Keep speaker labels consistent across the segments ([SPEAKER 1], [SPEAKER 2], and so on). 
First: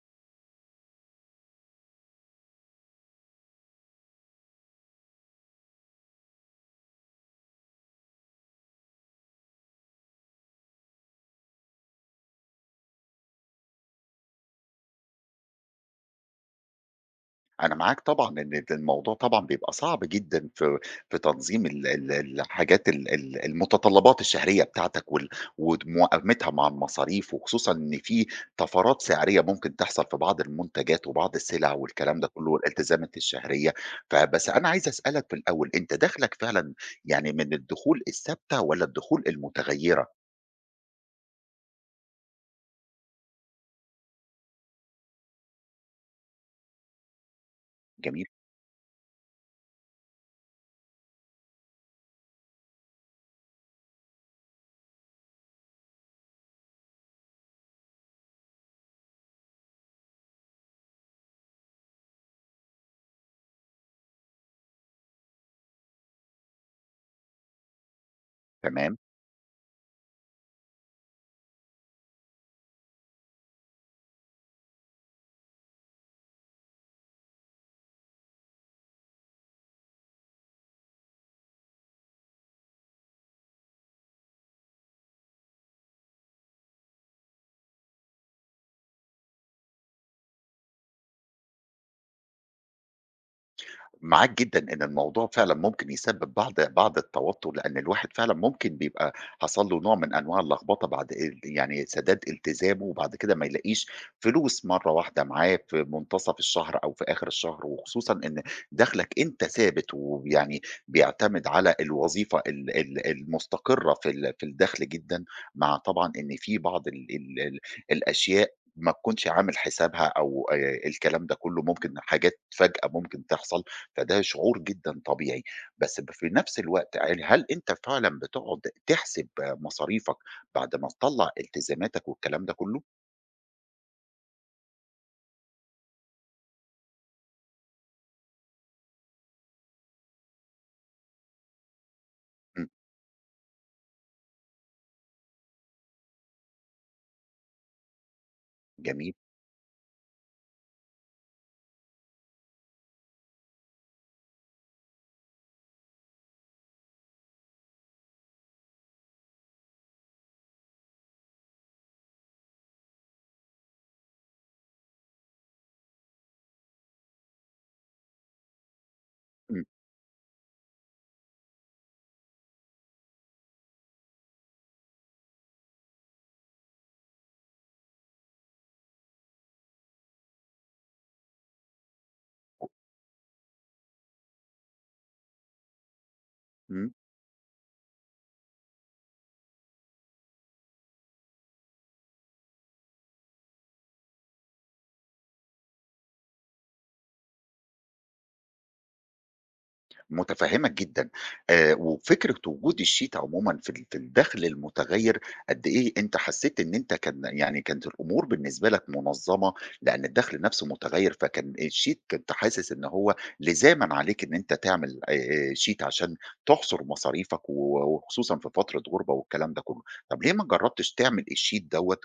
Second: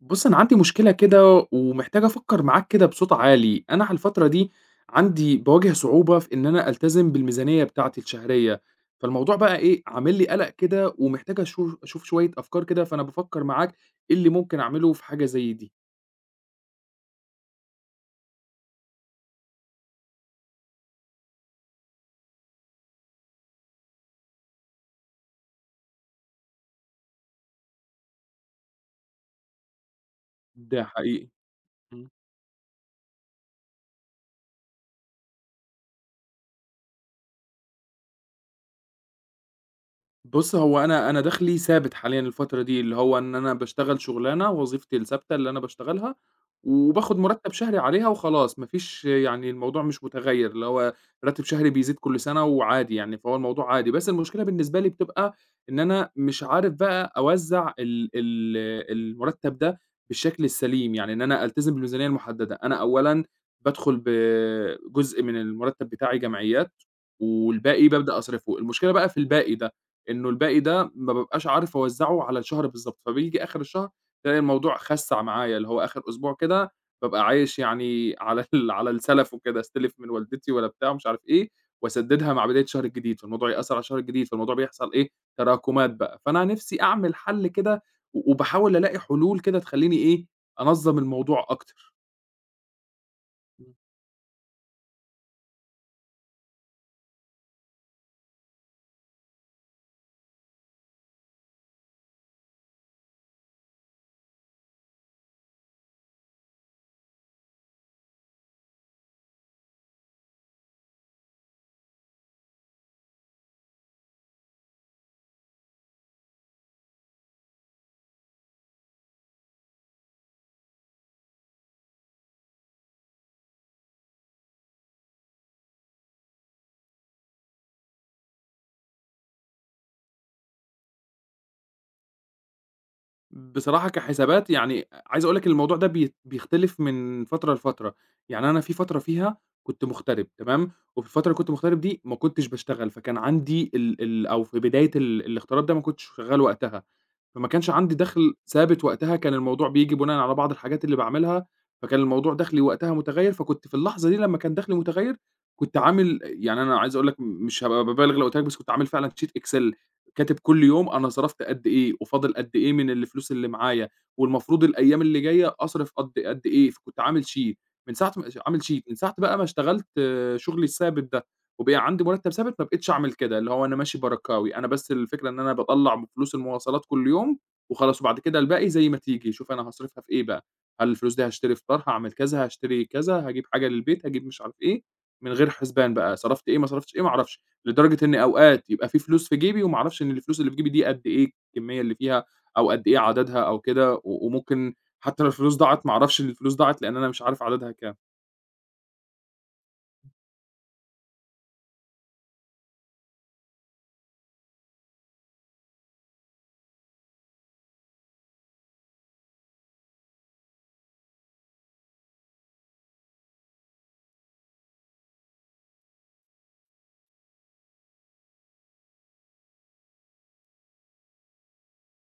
[SPEAKER 1] بُصّ، أنا عندي مشكلة كده، ومحتاج أفكر معاك كده بصوت عالي، أنا على الفترة دي عندي باواجه صعوبة في إن أنا ألتزم بالميزانية بتاعتي الشهرية، فالموضوع بقى إيه، عامل لي قلَق كده ومحتاج أشو أشوف شوية أفكار كده فأنا بافكَّر معاك إيه اللي ممكن أعملُه في حاجة زي دي؟
[SPEAKER 2] أنا معاك طبعًا، إن الموضوع طبعًا بيبقى صعب جدًا في في تنظيم ال ال ال الحاجات ال ال المتطلَّبات الشهرية بتاعتك، وال وموائمِتها مع المصاريف، وخصوصًا إن في طَفَرات سِعرية ممكن تحصل في بعض
[SPEAKER 1] ده
[SPEAKER 2] المنتجات
[SPEAKER 1] حقيقي،
[SPEAKER 2] وبعض السلع
[SPEAKER 1] اهم.
[SPEAKER 2] والكلام ده كلُّه، والالتزامات الشهرية، فبس أنا عايز أسألك في الأول أنت دخلك فعلًا يعني من الدخول الثابتة، والَّا الدخول المتغيرة؟
[SPEAKER 1] بُصّ، هو أنا أنا دخلي ثابت حاليًا الفترة دي، اللي هو إن أنا باشتغل شغلانة وظيفتي الثابتة اللي أنا باشتغلها وباخد مرتب شهري عليها
[SPEAKER 2] جميل.
[SPEAKER 1] وخلاص، مافيش يعني الموضوع مش متغيّر اللي هو راتب شهري بيزيد كل سنة وعادي يعني، فهو الموضوع عادي، بس المشكلة بالنسبة لي بتبقى إن أنا مش عارف بقى أوزَّع ال ال المُرتَّب ده بالشكل السليم، يعني إن أنا ألتزِم بالميزانية المحدَّدة أنا أولًا بادخُل ب جزء من المُرتَّب بتاعي جمعيات، والباقي بابدأ أصرفُه، المشكلة
[SPEAKER 2] تمام.
[SPEAKER 1] بقى في الباقي ده، إنه الباقي ده ما بابقاش عارف أوزَّعه على الشهر بالضبط، فبييجي آخر الشهر ألاقي الموضوع خسَّع معايا، اللي هو آخر أسبوع كده بابقى عايش يعني على ال على السَلف وكده، أستلِف من والدتي ولا بتاع مش عارف إيه، وأسدِّدها مع بداية الشهر الجديد، فالموضوع يأثَّر على الشهر الجديد، فالموضوع بيحصل إيه تراكمات بقى، فأنا نفسي أعمِل حلّ كده و وباحاول ألاقي حلول كده تخليني إيه، أنظَّم الموضوع أكتر. إمم.
[SPEAKER 2] معاك جدًا إن الموضوع فعلًا ممكن يسبّب بعض بعض التوتُّر. لإن الواحد فعلًا ممكن بيبقى حصل له نوع من أنواع اللخبطة بعد ال يعني سَدَاد التزامه، وبعد كده ما يلاقيش فلوس مرّة واحدة معاه في مُنتَصف الشهر أو في آخر الشهر. وخصوصًا إن دخلك أنت ثابت وب يعني بيعتَمد على الوظيفة ال ال المُستقرة في ال في الدخل جدًا، مع طبعًا إن في بعض ال ال ال الأشياء ما تكونش عامل حسابها أو آآ الكلام ده كُلّه. ممكن حاجات فجأة ممكن تحصل فده شعور جدًا طبيعي. بس ب في نفس الوقت ع هل أنت فعلًا بتقعد تحسب مصاريفك بعد ما تطلّع التزاماتك والكلام ده كُلّه؟
[SPEAKER 1] بصراحة كحسابات، يعني أ عايز أقول لك إن الموضوع ده بيت بيختلف من فترة لفترة. يعني أنا في فترة فيها كنت مُغتَرِب تمام؟ وفي الفترة اللي كنت مُغتَرِب دي، ما كنتش
[SPEAKER 2] إمم.
[SPEAKER 1] باشتغل. فكان عندي ال ال أو في بداية ال الاغتراب ده ما كنتش شغّال وقتها. فما كانش عندي دخل ثابت.
[SPEAKER 2] جميل.
[SPEAKER 1] وقتها كان الموضوع بييجي بناءً على بعض الحاجات اللي باعملها فكان الموضوع دخلي وقتها مُتغيّر، فكنت في اللحظة دي لمّا كان دخلي مُتغيّر، كنت عامل أ يعني أنا عايز أقول لك م مش هابقى بابالغ لو قُلت لك بس كنت عامل فعلًا sheet excel. كاتب كل يوم أنا صرفت قد إيه، وفاضل قد إيه من الفلوس اللي معايا، والمفروض الأيام اللي جاية أصرف قد قد إيه فكنت عامل sheet. من ساعة م عامل sheet. من ساعة بقى ما
[SPEAKER 2] إمم.
[SPEAKER 1] اشتغلت شغلي الثابت ده، وبقى عندي مُرتَّب ثابت، ما بقيتش أعمل كده. اللي هو أنا ماشي بركاوي. أنا بس الفكرة إن أنا باطلّع من فلوس المواصلات كل يوم وخلاص وبعد كده الباقي زي ما تيجي، شوف أنا هاصرفها في إيه بقى. هل الفلوس دي هاشتري فطار، هاعمل كذا، هاشتري كذا هاجيب حاجة للبيت، هاجيب مش عارف إيه، من غير حُسبان بقى. صرفت إيه، ما
[SPEAKER 2] إمم.
[SPEAKER 1] صرفتش إيه، ما أعرفش. لدرجة إن أوقات يبقى في فلوس في جيبي وما اعرفش إن الفلوس اللي في جيبي دي قد إيه، الكمِّية اللي فيها أو قد إيه عددها أو كده و وممكن حتّى لو الفلوس ضاعت ما أعرفش إن الفلوس ضاعت لإن أنا مش عارف عددها كام.
[SPEAKER 2] مُتفهِّمك جدًا. آآ وفكرة وجود الsheet عمومًا في ال في الدخل المُتغيّر، قد إيه أنت حسّيت إن أنت كان يعني كانت الأمور بالنسبة لك مُنظَّمة. لإن الدخل نفسه مُتغيّر فكان الsheet كنت حاسس إن هو لِزامًا عليك إن أنت تعمل آآ آآ sheet عشان تُحصُر مصاريفك و وخصوصًا في فترة غُربَة والكلام ده كُلّه. طب ليه ما جرّبتش تعمل الsheet دوّة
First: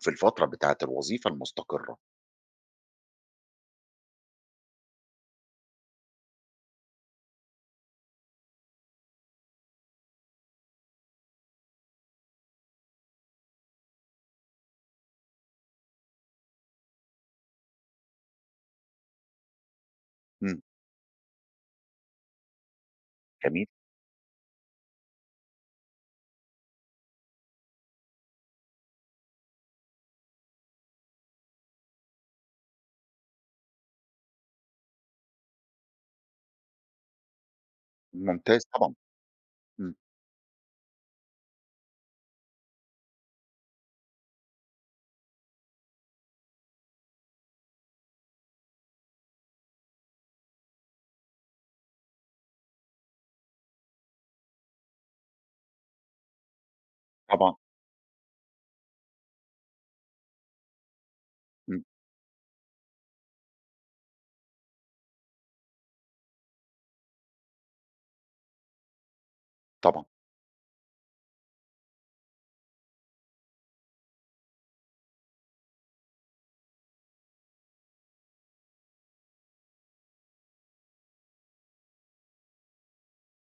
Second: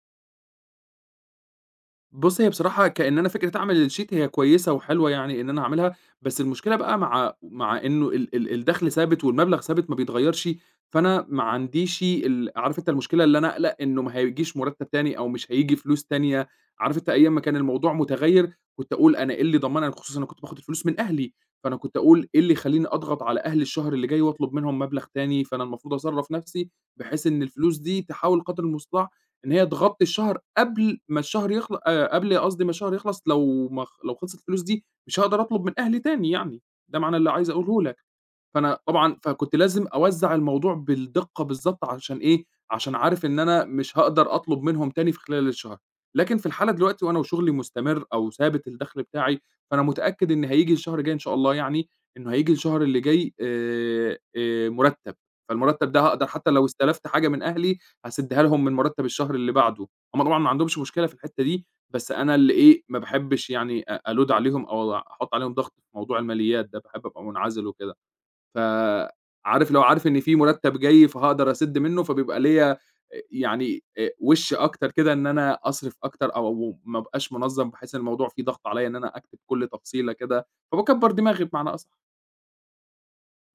[SPEAKER 2] في الفترة بتاعة الوظيفة المُستَقِرّة؟
[SPEAKER 1] بُص، هي بصراحة كإن أنا فكرة أعمل الsheet، هي كويسة وحلوة يعني إن أنا أعملها. بس المشكلة بقى مع مع إنه ال ال الدخل ثابت والمبلغ ثابت ما بيتغيّرش، فأنا ما عنديش ال عارف أنت المشكلة اللي أنا أقَلَق إنه ما هيجيش مُرتَّب تاني أو مش هييجي فلوس تانية. عارف أنت أيام ما كان الموضوع مُتغيّر كنت أقول أنا إيه اللي يضمنني خصوصًا أنا كنت باخد
[SPEAKER 2] إمم.
[SPEAKER 1] الفلوس من أهلي. فأنا كنت أقول إيه اللي يخلّيني أضغط على أهلي
[SPEAKER 2] جميل.
[SPEAKER 1] الشهر اللي جاي واطلب منهم مبلغ تاني، فأنا المفروض أصرّف نفسي بحيث إن الفلوس دي تحاول قدر المُستطاع إن هي تغطّي الشهر قبل ما الشهر يخل أ قبل قصدي ما الشهر يخلص لو ما خ لو خلصت الفلوس دي مش هاقدر أطلب من أهلي تاني يعني. ده معنى اللي عايز أقوله لك.
[SPEAKER 2] ممتاز
[SPEAKER 1] فأنا
[SPEAKER 2] طبعًا.
[SPEAKER 1] طبعًا فكنت لازم
[SPEAKER 2] إمم.
[SPEAKER 1] أوزَّع الموضوع بالدِقّة بالضبط عشان إيه، عشان عارف إن أنا مش هاقدر أطلب منهم تاني في خلال الشهر. لكن في الحالة دلوقتي وأنا وشغلي مُستَمر أو ثابت الدخل بتاعي، فأنا مُتأكد إن هييجي الشهر الجاي إن شاء الله يعني، إنه هييجي الشهر اللي جاي آآ آآ مُرتَّب. فالمُرتَّب ده هاقدر حتّى لو استَلَفت حاجة من
[SPEAKER 2] طبعًا.
[SPEAKER 1] أهلي هاسِدّها لهم من مُرتَّب الشهر اللي بعده. هم طبعًا ما عندهمش مشكلة في الحتّة دي،
[SPEAKER 2] إمم.
[SPEAKER 1] بس أنا اللي إيه، ما باحبش يعني أ أload عليهم أو وع أحُط عليهم ضغط في موضوع الماليات ده. باحب أبقى مُنعَزِل وكده. ف عارف اللي هو
[SPEAKER 2] طبعًا.
[SPEAKER 1] عارف إن في مُرتَّب جاي فهأقدر أسِد منّه، فبيبقى ليّا أ يعني أ وِش أكتر كده إن أنا أصرف أكتر أو و ما أبقاش مُنظَّم، بحيث إن الموضوع فيه ضغط عليّا إن أنا أكتب كل تفصيلة كده، فباكبّر دماغي بمعنى أص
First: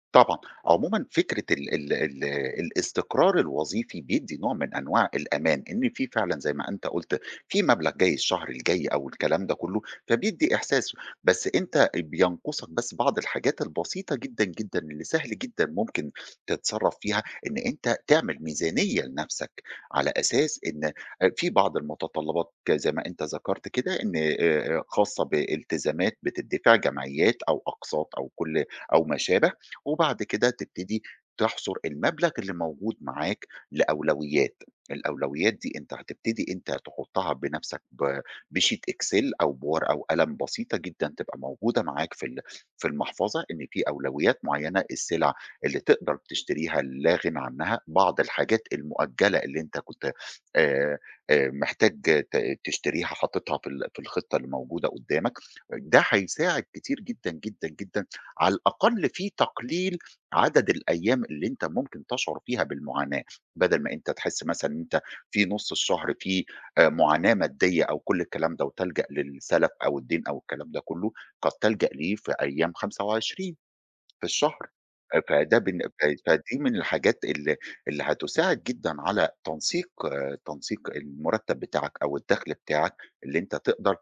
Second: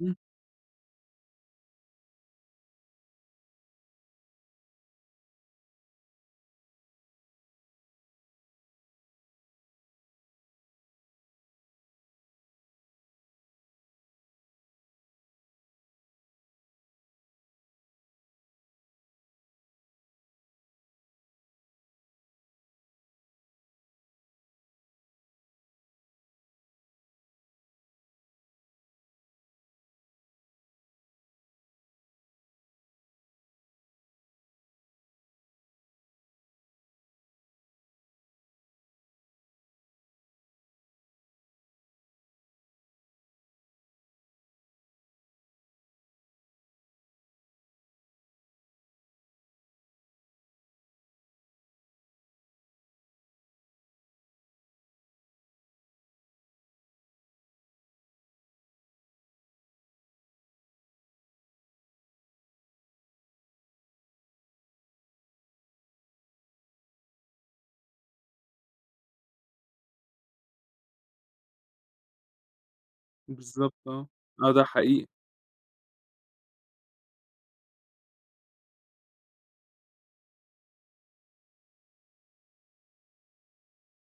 [SPEAKER 1] امم
[SPEAKER 2] طبعًا، عمومًا فكرة ال ال ال الاستقرار الوظيفي بيدّي نوع من أنواع الأمان. إن في فعلًا زي ما أنت قُلت في مبلغ جاي الشهر الجاي أو الكلام ده كُلّه فبيدّي إحساس بس أنت أ بينقُصك بس بعض الحاجات البسيطة جدًا، جدًا اللي سهل جدًا مُمكن تتصرف فيها، إن أنت تعمل ميزانية لنفسك. على أساس إن أ في بعض المتطلبات ك زي ما أنت ذكرت كده إن آآ خاصة بالتزامات بتتدفع جمعيات، أو أقساط أو كل أو ما شابه، وبعد كده تبتدي تحصُر المبلغ اللي موجود معاك لأولويات. الأولويات دي أنت هتبتدي أنت تحُطها بنفسك ب بsheet Excel أو بورقة وقلم بسيطة جدًا، تبقى موجودة معاك في ال في المحفَظة، إن في أولويات مُعينة، السلع اللي تقدر تشتريها اللي لاغِنى عنها، بعض الحاجات المؤجَِلة اللي أنت كُنت آآ آآ محتاج ت تشتريها حاطِطها في ال في الخطة اللي موجودة قُدامك، ده هيساعد كتير جدًا، جدًا، جدًا، على الأقل في تقليل عدد الأيام، اللي أنت مُمكن تشعر فيها بالمعاناة، بدل ما أنت تحس مثلًا، إن أنت في نُص الشهر في آآ مُعاناة مادية أو كلّ الكلام ده وتلجَأ للسلَف أو الدَّيْن أو الكلام ده كُلّه، قد تلجَأ ليه في أيام 25
[SPEAKER 1] بالضبط آه،
[SPEAKER 2] في
[SPEAKER 1] آه
[SPEAKER 2] الشهر
[SPEAKER 1] ده حقيقي.
[SPEAKER 2] فده بن ف فدِي من الحاجات اللي اللي هتساعد جدًا على تنسيق تنسيق المُرتب بتاعك، أو الدخل بتاعك اللي أنت تقدر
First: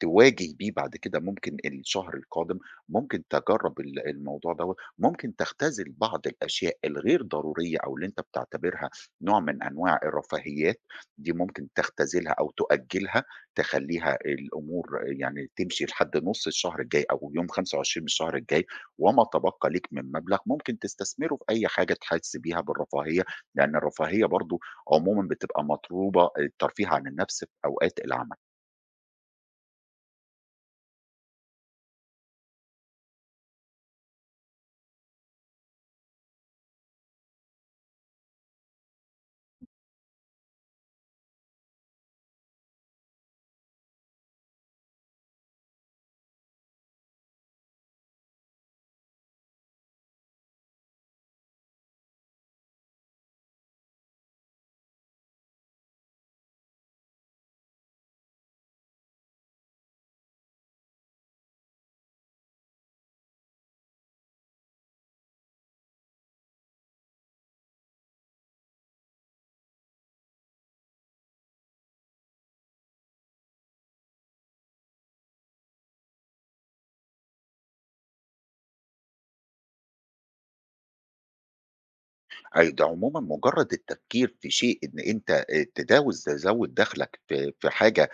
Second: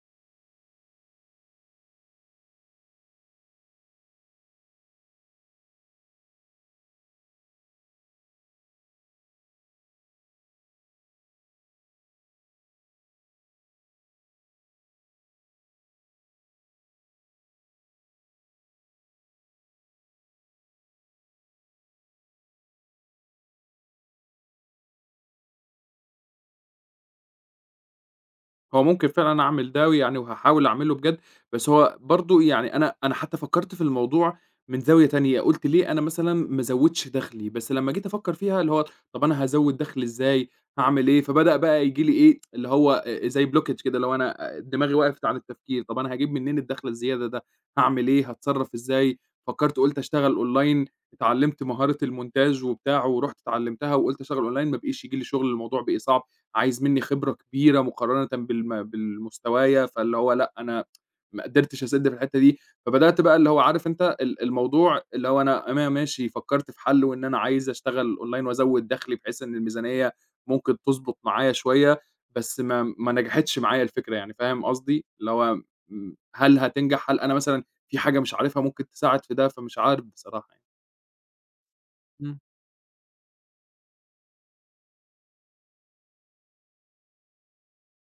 [SPEAKER 2] تواجه بيه بعد كده مُمكن الشهر القادم، مُمكن تجرّب ال الموضوع دَوَّة مُمكن تختزل بعض الأشياء الغير ضرورية أو اللي أنت بتعتبرها نوع من أنواع الرفاهيات، دي مُمكن تختزلها أو تؤجلها تخلّيها الأمور يعني تمشي لحد نُص الشهر الجاي أو يوم 25 من الشهر الجاي، وما تبَقى ليك من مبلغ مُمكن تستثمره في أي حاجة تحس بيها بالرفاهية، لأن الرفاهية برضه عمومًا بتبقى مطلوبة الترفيه عن النفس في أوقات العمل.
[SPEAKER 1] هو ممكن فعلًا أعمل ده ويعني هاحاول أعملُه بجد بس هو برضه يعني أنا أنا حتى فكَّرت في الموضوع من زاوية تانية، قلت ليه أنا مثلًا ما ازوِّدش دخلي بس لمَّا جيت أفكَّر فيها، اللي هو طب أنا هازوِّد دخلي إزاي، هاعمل إيه فبدأ بقى ييجي لي إيه، اللي هو زي blockage كده اللي هو أنا دماغي وقَفِت عن التفكير، طب أنا هاجيب منين الدخل الزيادة ده، هاعمل إيه، هاتصرف إزاي، فكَّرت وقُلت أشتغل أونلاين اتعلمت مهارة المونتاج وبتاع، ورُحت اتعلِّمتها وقُلت أشتغل أونلاين ما بقيش ييجي لي شغل الموضوع بقى صعب، عايز مني خبرة كبيرة مقارنةً بالم بالمستوايا، فاللي هو لأ أنا ما قدِرتش أسِدّ في الحتَّة دي، فبدأت بقى اللي هو عارف أنت ال الموضوع اللي هو أنا أنا ماشي فكَّرت في حلُّه إن أنا عايز أشتغل أونلاين وأزوِّد دخلي، بحيث إن الميزانية ممكن تضبُط معايا شوية، بس ما ما نجَحِتش معايا الفكرة يعني فاهم قصدي؟ اللي هو م هل هتنجح، هل أنا مثلًا في حاجة مش عارفها ممكن تساعد في ده، فمش عارف بصراحة يعني. امم.
[SPEAKER 2] أيوه، ده عمومًا مجرد التفكير في شيء إن أنت تداوز تزوِّد دخلك في في حاجة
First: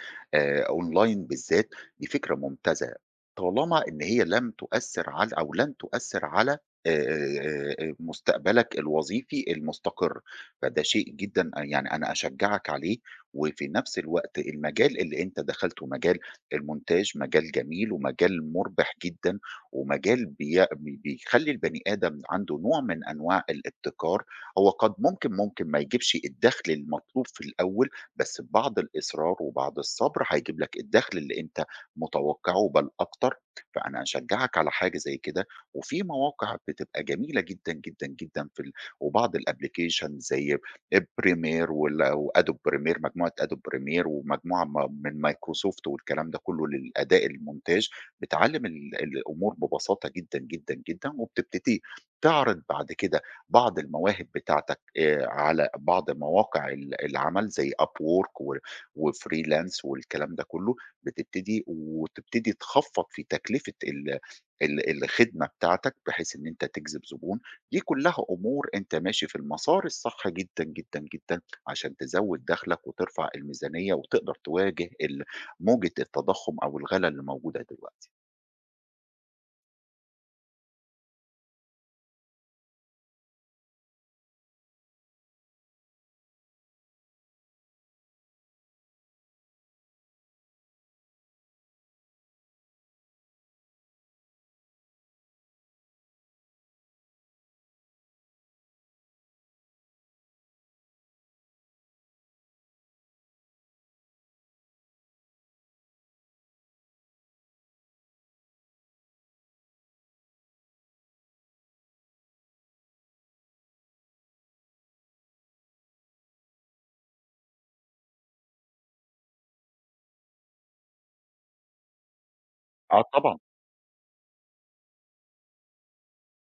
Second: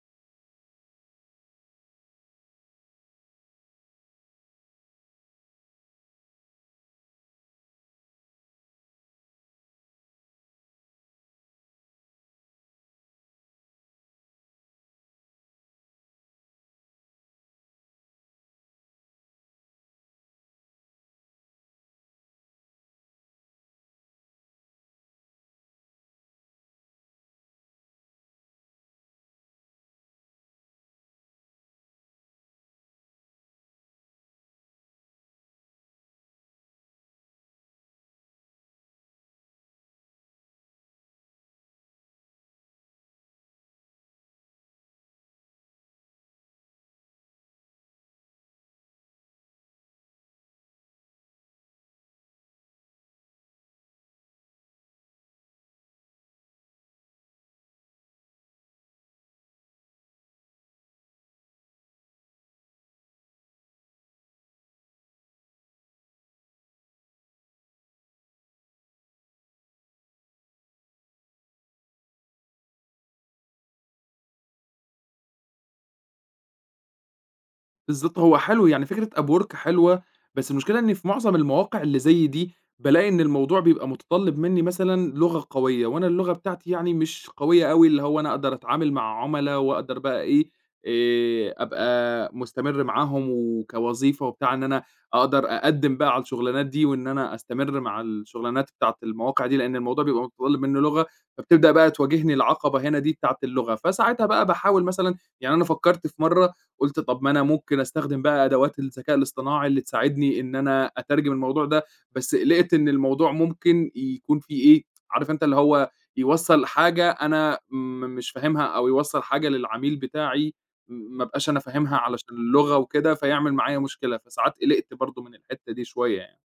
[SPEAKER 2] أونلاين بالذات، دي فكرة ممتازة، طالما إن هي لم تؤثِّر على أو لن تؤثِّر على آآ، مستقبلك الوظيفي المستقرّ، فده شيء جدًا يعني أنا أشجَّعك عليه، وفي نفس الوقت المجال اللي أنت دخلتُه مجال المونتاج مجال جميل ومجال مربِح جدًا، ومجال بي بيخلِّي البني آدم عنده نوع من أنواع الإبتكار، هو قد ممكن ممكن ما يجيبش الدخل المطلوب في الأول، بس ببعض الإصرار وبعض الصبر هيجيب لك الدخل اللي أنت متوقِّعُه بل أكتر، فأنا أشجَّعك على حاجة زي كده، وفي مواقع بتبقى جميلة جدًا، جدًا، جدًا في ال وبعض الأبلكيشن زي أ premier وال وAdobe premier مجموعة Adobe premier ومجموعة من Microsoft والكلام ده كلُّه للأداء المونتاج، بتعلِّم ال الأمور ببساطة جدًا، جدًا، جدًا وبتبتدي تعرِض بعد كده بعض المواهب بتاعتك على بعض مواقع ال العمل زي upwork و وfreelance والكلام ده كلُّه، بتبتدي وتبتدي تخفَّض في تكلفة ال ال الخدمة بتاعتك، بحيث إن أنت تجذِب زبون، دي كلها أمور أنت ماشي في المسار الصح جدًا، جدًا، جدًا عشان تزوِّد دخلك وترفع الميزانية، وتقدر تواجه ال موجة التضخُّم أو الغَلا اللي موجودة دلوقتي.
[SPEAKER 1] بالضبط، هو حلو يعني فكرة Upwork حلوة، بس المشكلة إني في معظم المواقع اللي زي دي، بالاقي إن الموضوع بيبقى متطلِّب مني مثلًا لغة قوية، وأنا اللغة بتاعتي يعني مش قوية أوي اللي هو أنا أقدر أتعامل مع عُملا، وأقدر بقى إيه آآ، أبقى مُستمِرّ معاهم وكوظيفة وبتاع إن أنا أقدر أقدِّم بقى على الشغلانات دي، وإن أنا أستَمِرّ مع الشغلانات بتاعة المواقع دي، لأن الموضوع بيبقى متطلِّب مني لغة، فبتبدأ بقى تواجهني العقَبة هنا دي، بتاعة اللغة فساعتها بقى باحاول مثلًا يعني أنا فكَّرت في مرّه، قُلت طب ما أنا ممكن أستخدِم بقى أدوات الذكاء الاصطناعي اللي تساعدني إن أنا أترجم الموضوع ده، بس قِلِقت إن الموضوع ممكن يكون فيه إيه، عارف أنت اللي هو يوصَّل حاجة أنا م مش فاهمها، أو يوصَّل حاجة للعميل بتاعي ما ابقاش أنا فاهمها علشان اللغة
[SPEAKER 2] آه
[SPEAKER 1] وكده،
[SPEAKER 2] طبعًا.
[SPEAKER 1] فيعمل معايا مشكلة، فساعات قِلِقت برضه من الحتَّة دي شوية يعني.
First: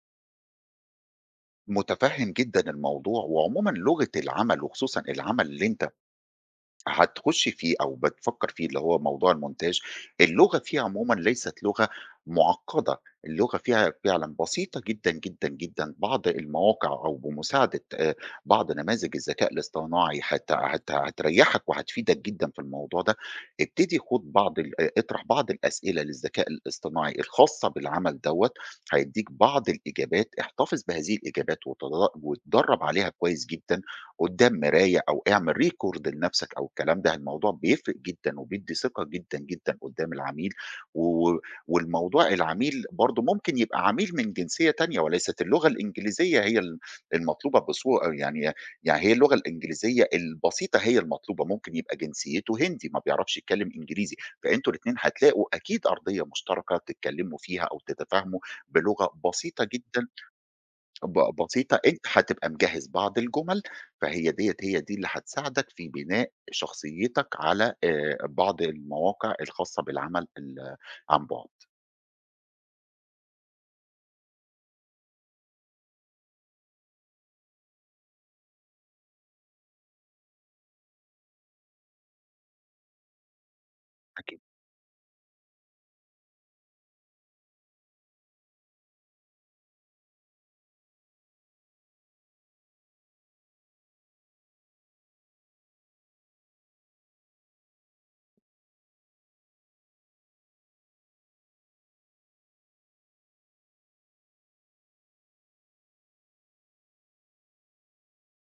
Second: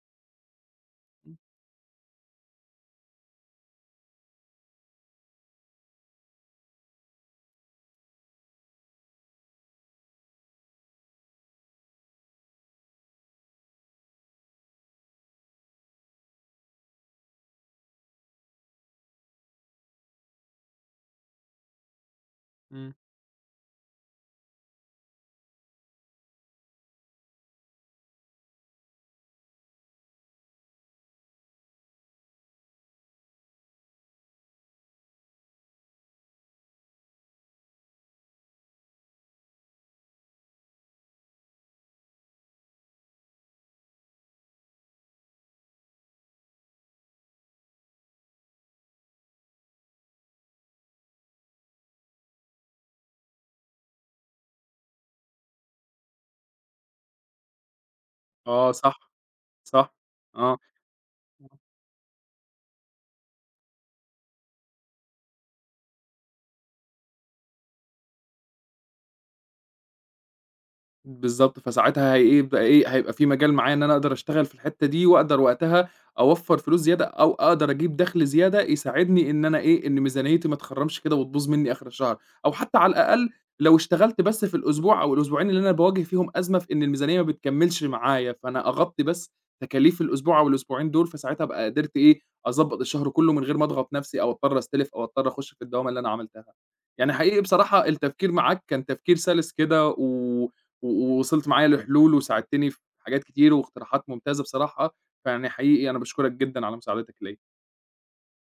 [SPEAKER 2] متفهِّم جدًا الموضوع، وعمومًا لغة العمل وخصوصًا العمل اللي انت هتخش فيه أو بتفكَّر فيه اللي هو موضوع المونتاج اللغة فيها عمومًا ليست لغة معقَّدة، اللغة فيها فعلًا بسيطة جدًا جدًا جدًا بعض المواقع، أو بمساعدة آآ، بعض نماذج الذكاء الاصطناعي هت هت هتريحك وهتفيدك جدًا في
[SPEAKER 1] إمم.
[SPEAKER 2] الموضوع ده، ابتدي خد بعض ال أ اطرح بعض الأسئلة للذكاء الاصطناعي الخاصة بالعمل دوَّة، هيدّيك بعض الإجابات احتفظ بهذه الإجابات وتدر واتدرب عليها كويس جدًا قدَّام مراية، أو اعمِل record لنفسك، أو الكلام ده الموضوع بيفرق جدًا، وبيدّي ثقة جدًا، جدًا قدَّام العميل، و و والموضوع العميل برضه ممكن يبقى عميل من جنسية تانية، وليست اللغة الإنجليزية هي ال المطلوبة بصورة، يعني يعني هي اللغة الإنجليزية البسيطة هي المطلوبة، ممكن يبقى جنسيته هندي ما بيعرفش يتكلم إنجليزي، فأنتم الاتنين هتلاقوا أكيد أرضية مشتركة تتكلِّموا فيها أو تتفاهموا
[SPEAKER 1] آه صح،
[SPEAKER 2] بلغة بسيطة
[SPEAKER 1] صح،
[SPEAKER 2] جدًا،
[SPEAKER 1] آه.
[SPEAKER 2] ب بسيطة أنت هتبقى مجهِّز بعض الجُمَل فهي ديَّة هي دي اللي هتساعدك في بناء شخصيتك على آآ، بعض المواقع الخاصة بالعمل ال عن بُعد.
[SPEAKER 1] بالضبط، فساعتها هيبقى إيه هيبقى في مجال معايا إن أنا أقدر أشتغل في الحتَّة دي وأقدر وقتها أوفَّر فلوس زيادة، أو أقدر أجيب دخل زيادة يساعدني إن أنا إيه إن ميزانيتي ما تخرَّمش كده، وتبوظ مني آخر الشهر، أو حتى على الأقل لو اشتغلت
[SPEAKER 2] أكيد.
[SPEAKER 1] بس في الأسبوع أو الأسبوعين اللي أنا باواجه فيهم أزمة في إن الميزانية ما بتكمِّلش معايا، فأنا أغطِّي بس تكاليف الأسبوع أو الأسبوعين دول فساعتها أبقى قدرت إيه، أضبَّط الشهر كلُّه من غير ما أضغط نفسي أو أضطّر أستلِف أو أضطّر أخشّ في الدوامة اللي أنا عملتها، يعني حقيقي بصراحة التفكير معاك كان تفكير سَلِس كده و و وصلت معايا لحلول وساعدتني في حاجات كتير، واقتراحات ممتازة بصراحة، فيعني حقيقي أنا باشكُرك جدًا على مساعدتك ليَّا.